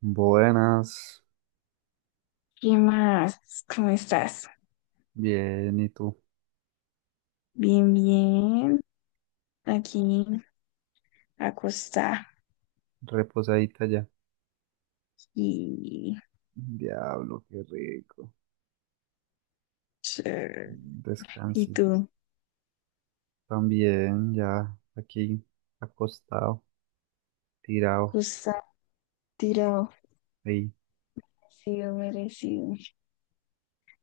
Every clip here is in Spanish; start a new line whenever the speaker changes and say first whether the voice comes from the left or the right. right: Buenas,
left: ¿Qué más? ¿Cómo estás?
right: bien, ¿y tú?
left: Bien, bien. Aquí, acostada.
right: Reposadita ya.
left: Y,
right: Diablo, qué rico.
left: chévere. ¿Y
right: Descansi.
left: tú?
right: También, ya aquí, acostado, tirado,
left: Acostada, tirado.
right: ahí.
left: Merecido, merecido.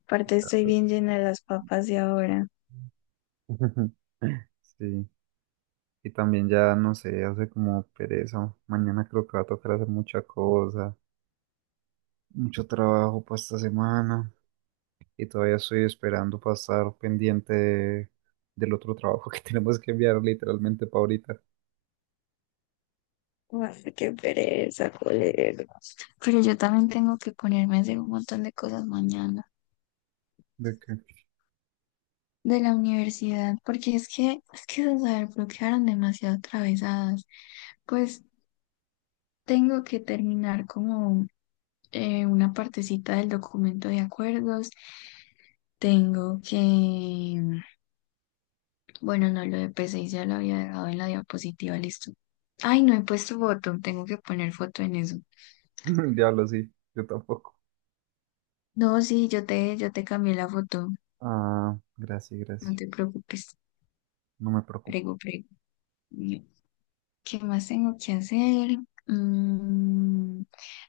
left: Aparte, estoy bien llena de las papas de ahora.
right: Sí. Y también ya, no sé, hace como pereza. Mañana creo que va a tocar hacer mucha cosa. Mucho trabajo para esta semana. Y todavía estoy esperando para estar pendiente de- del otro trabajo que tenemos que enviar literalmente para ahorita.
left: Ay, qué pereza, colega. Pero yo también tengo que ponerme a hacer un montón de cosas mañana
right: ¿De qué?
left: de la universidad, porque es que esas bloquearon demasiado atravesadas. Pues tengo que terminar como una partecita del documento de acuerdos. Tengo que, bueno, no, lo de PCI ya lo había dejado en la diapositiva, listo. Ay, no he puesto foto, tengo que poner foto en eso.
right: Diablo, sí, yo tampoco.
left: No, sí, yo te cambié la foto,
right: Ah, gracias,
left: no
right: gracias.
left: te preocupes,
right: No me preocupo.
left: prego, prego. ¿Qué más tengo que hacer? Mm,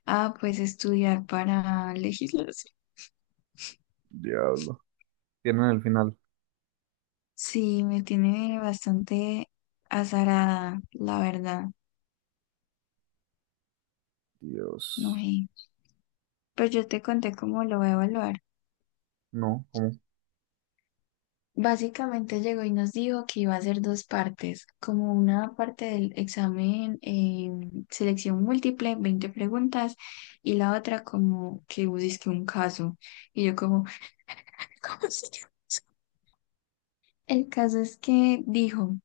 left: ah, pues estudiar para legislación.
right: Diablo. Tienen el final.
left: Sí, me tiene bastante azarada, la verdad. No
right: Dios.
left: sé. Pues yo te conté cómo lo voy a evaluar.
right: No, ¿cómo?
left: Básicamente llegó y nos dijo que iba a hacer dos partes, como una parte del examen selección múltiple, 20 preguntas, y la otra como que busque un caso. Y yo como, ¿cómo se llama eso? El caso es que dijo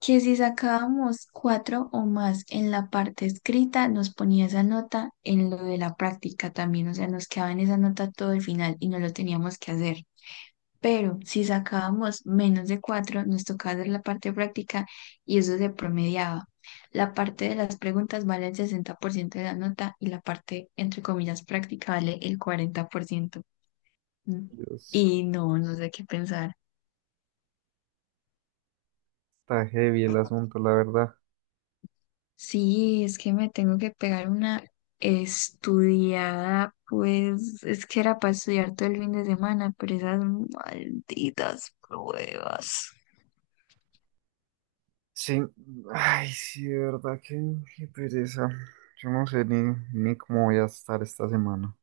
left: que si sacábamos cuatro o más en la parte escrita, nos ponía esa nota en lo de la práctica también, o sea, nos quedaba en esa nota todo el final y no lo teníamos que hacer. Pero si sacábamos menos de cuatro, nos tocaba hacer la parte práctica y eso se promediaba. La parte de las preguntas vale el 60% de la nota y la parte, entre comillas, práctica vale el 40%. Mm.
right: Dios.
left: Y no, no sé qué pensar.
right: Está heavy el asunto, la verdad.
left: Sí, es que me tengo que pegar una estudiada, pues es que era para estudiar todo el fin de semana, pero esas malditas pruebas.
right: Sí. Ay, sí, de verdad, qué, qué pereza. Yo no sé ni cómo voy a estar esta semana.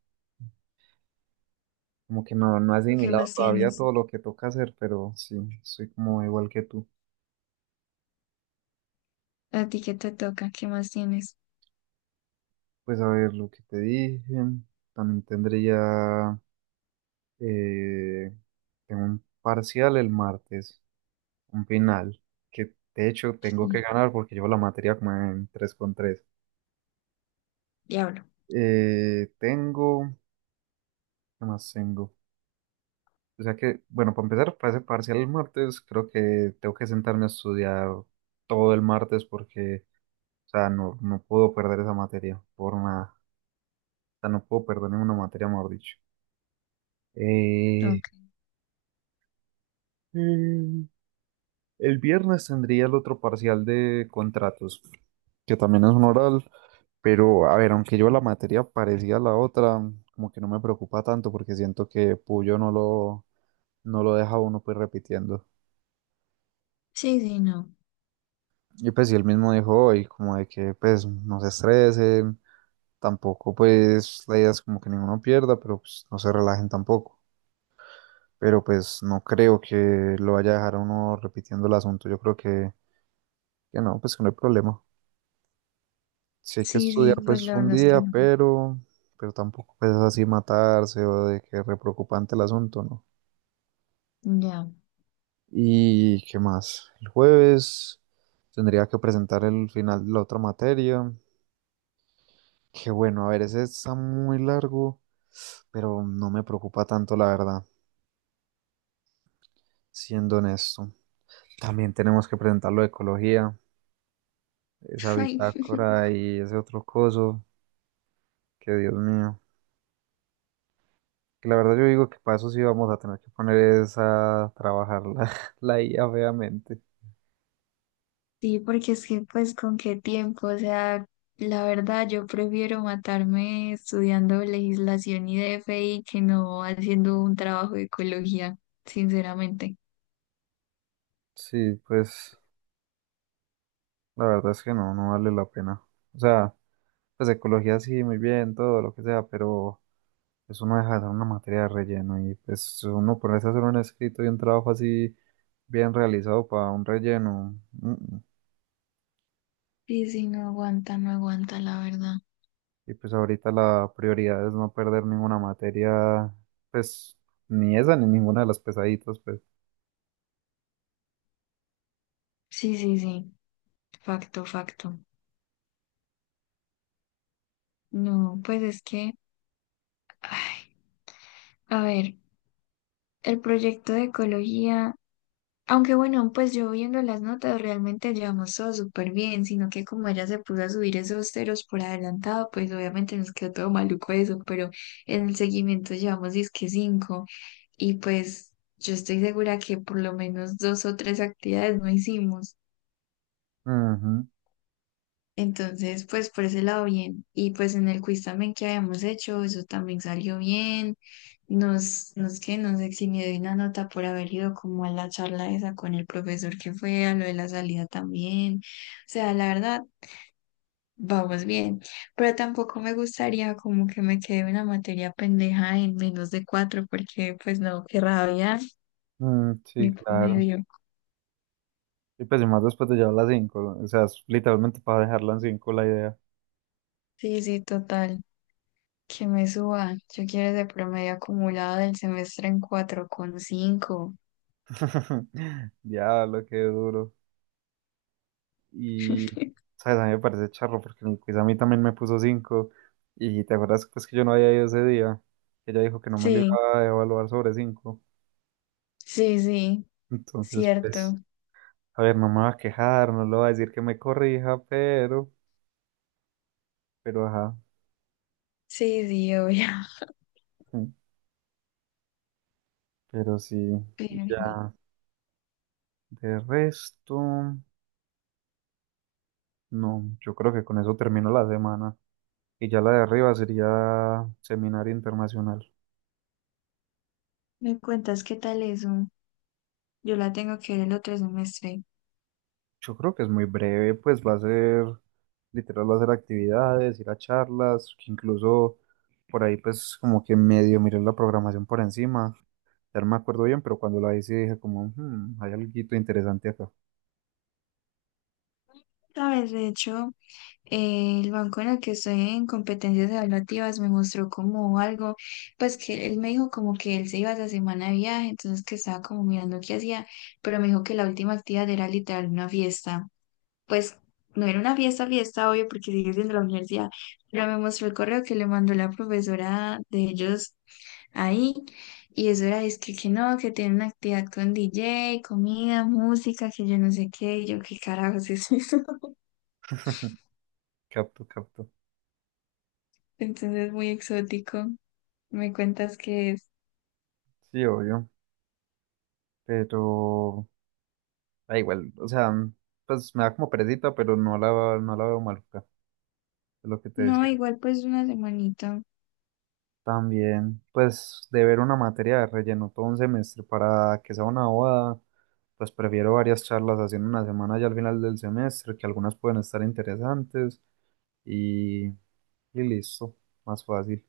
right: Como que no he
left: ¿Tú ¿Qué
right: asimilado
left: más
right: todavía
left: tienes?
right: todo lo que toca hacer, pero sí, soy como igual que tú.
left: ¿A ti qué te toca? ¿Qué más tienes?
right: Pues a ver lo que te dije. También tendría... Eh, tengo un parcial el martes. Un final, que de hecho tengo que
left: Sí.
right: ganar porque llevo la materia como en 3 con tres.
left: Diablo.
right: Tengo, ¿qué más tengo? O sea que, bueno, para empezar, para ese parcial el martes, creo que tengo que sentarme a estudiar todo el martes porque, o sea, no puedo perder esa materia por nada. O sea, no puedo perder ninguna materia, mejor dicho. Eh,
left: Ok.
right: El viernes tendría el otro parcial de contratos, que también es un oral, pero a ver, aunque yo la materia parecía la otra, como que no me preocupa tanto porque siento que Puyo no lo deja a uno pues repitiendo.
left: Sí, sí, no.
right: Y pues si él mismo dijo hoy, como de que pues no se estresen, tampoco pues la idea es como que ninguno pierda, pero pues no se relajen tampoco. Pero pues no creo que lo vaya a dejar a uno repitiendo el asunto, yo creo que no, pues que no hay problema. Sí hay que
left: Sí,
right: estudiar
left: sí, pues
right: pues
left: la
right: un
left: verdad es
right: día,
left: que no.
right: pero tampoco pues así matarse o de que re preocupante el asunto, ¿no?
left: Ya.
right: ¿Y qué más? El jueves tendría que presentar el final de la otra materia, que bueno, a ver, ese está muy largo, pero no me preocupa tanto la verdad, siendo honesto. También tenemos que presentar lo de ecología, esa
left: Ay,
right: bitácora y ese otro coso, que Dios mío. Que la verdad yo digo que para eso sí vamos a tener que poner esa, a trabajar la, la IA feamente.
left: sí, porque es que pues con qué tiempo, o sea, la verdad yo prefiero matarme estudiando legislación y DFI que no haciendo un trabajo de ecología, sinceramente.
right: Sí, pues la verdad es que no vale la pena. O sea, pues ecología sí, muy bien, todo lo que sea, pero eso no deja de ser una materia de relleno y pues uno ponerse a hacer un escrito y un trabajo así bien realizado para un relleno. Mm.
left: Sí, sí, no aguanta, no aguanta, la verdad.
right: Y pues ahorita la prioridad es no perder ninguna materia, pues ni esa ni ninguna de las pesaditas, pues.
left: Sí, sí, sí, facto, facto. No, pues es que, ay, a ver, el proyecto de ecología. Aunque bueno, pues yo viendo las notas realmente llevamos todo súper bien, sino que como ella se puso a subir esos ceros por adelantado, pues obviamente nos quedó todo maluco eso, pero en el seguimiento llevamos disque cinco y pues yo estoy segura que por lo menos dos o tres actividades no hicimos.
right: Ujú.
left: Entonces, pues por ese lado bien. Y pues en el quiz también que habíamos hecho, eso también salió bien. Nos eximió de una nota por haber ido como a la charla esa con el profesor que fue, a lo de la salida también. O sea, la verdad, vamos bien. Pero tampoco me gustaría como que me quede una materia pendeja en menos de cuatro, porque pues no, qué rabia,
right: Sí,
left: mi
right: claro.
left: promedio.
right: Y pues y más después de llevar la cinco, o sea, es literalmente para dejarla en 5 la idea.
left: Sí, sí, total. Que me suba. Yo quiero ese promedio acumulado del semestre en cuatro coma cinco.
right: Diablo, qué duro. Y, ¿sabes? A mí me parece charro porque en el quiz a mí también me puso cinco. Y te acuerdas pues que yo no había ido ese día. Ella dijo que no me lo
left: Sí,
right: iba a evaluar sobre cinco.
left: sí, sí,
right: Entonces,
left: cierto.
right: pues, a ver, no me va a quejar, no le va a decir que me corrija, pero ajá.
left: Sí, sí, obvio.
right: mm, Pero sí, y
left: Pero vení,
right: ya, de resto, no, yo creo que con eso termino la semana. Y ya la de arriba sería seminario internacional.
left: ¿me cuentas qué tal eso? Yo la tengo que ver el otro semestre.
right: Yo creo que es muy breve, pues va a ser, literal, va a ser actividades, ir a charlas, que incluso por ahí pues como que medio miré la programación por encima. Ya no me acuerdo bien, pero cuando la hice dije como, "Hmm, hay algo interesante acá".
left: Sabes, de hecho, el banco en el que estoy en competencias evaluativas me mostró como algo, pues que él me dijo como que él se iba esa semana de viaje, entonces que estaba como mirando qué hacía, pero me dijo que la última actividad era literal una fiesta. Pues no era una fiesta, fiesta, obvio, porque sigue siendo la universidad, pero me mostró el correo que le mandó la profesora de ellos ahí, y eso era, es que no, que tiene una actividad con DJ, comida, música, que yo no sé qué, y yo qué carajos es eso.
right: Capto, capto.
left: Entonces, muy exótico. Me cuentas que es.
right: Sí, obvio. Pero da igual, o sea, pues me da como perecita, pero no la veo maluca, es lo que te
left: No,
right: decía.
left: igual pues una semanita
right: También, pues, de ver una materia de relleno todo un semestre para que sea una bobada, pues prefiero varias charlas haciendo una semana ya al final del semestre, que algunas pueden estar interesantes y, y listo, más fácil.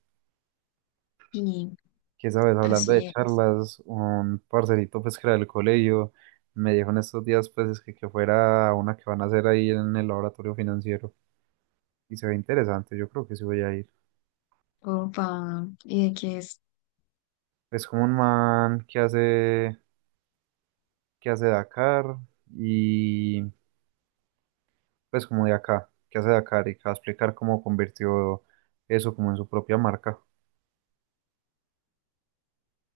left: y
right: Que sabes, hablando
left: así
right: de
left: es.
right: charlas, un parcerito pues que era del colegio me dijo en estos días pues es que fuera a una que van a hacer ahí en el laboratorio financiero y se ve interesante, yo creo que sí voy a ir.
left: Opa, ¿y de que es?
right: Es como un man que hace Dakar y pues como de acá, que hace Dakar y que va a explicar cómo convirtió eso como en su propia marca.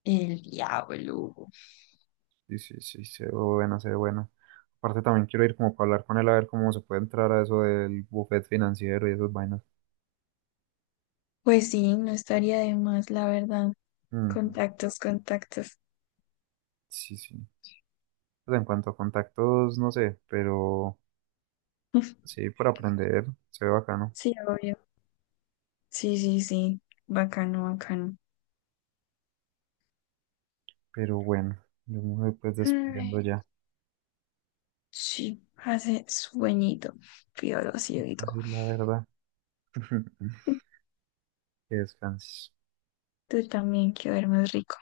left: El diablo.
right: Sí, sí, sí, se ve buena, se ve buena. Aparte también quiero ir como para hablar con él a ver cómo se puede entrar a eso del buffet financiero y esas vainas.
left: Pues sí, no estaría de más, la verdad.
right: Ujú.
left: Contactos, contactos.
right: Sí, sí. Pues en cuanto a contactos, no sé, pero sí, por aprender, se ve bacano.
left: Sí, obvio. Sí, sí, sí. Bacano, bacano.
right: Pero bueno, yo me voy pues
left: Ay,
right: despidiendo ya.
left: sí, hace sueñito, piolosito y todo.
right: Así la verdad. Que descanses.
left: Tú también, quiero ver más rico.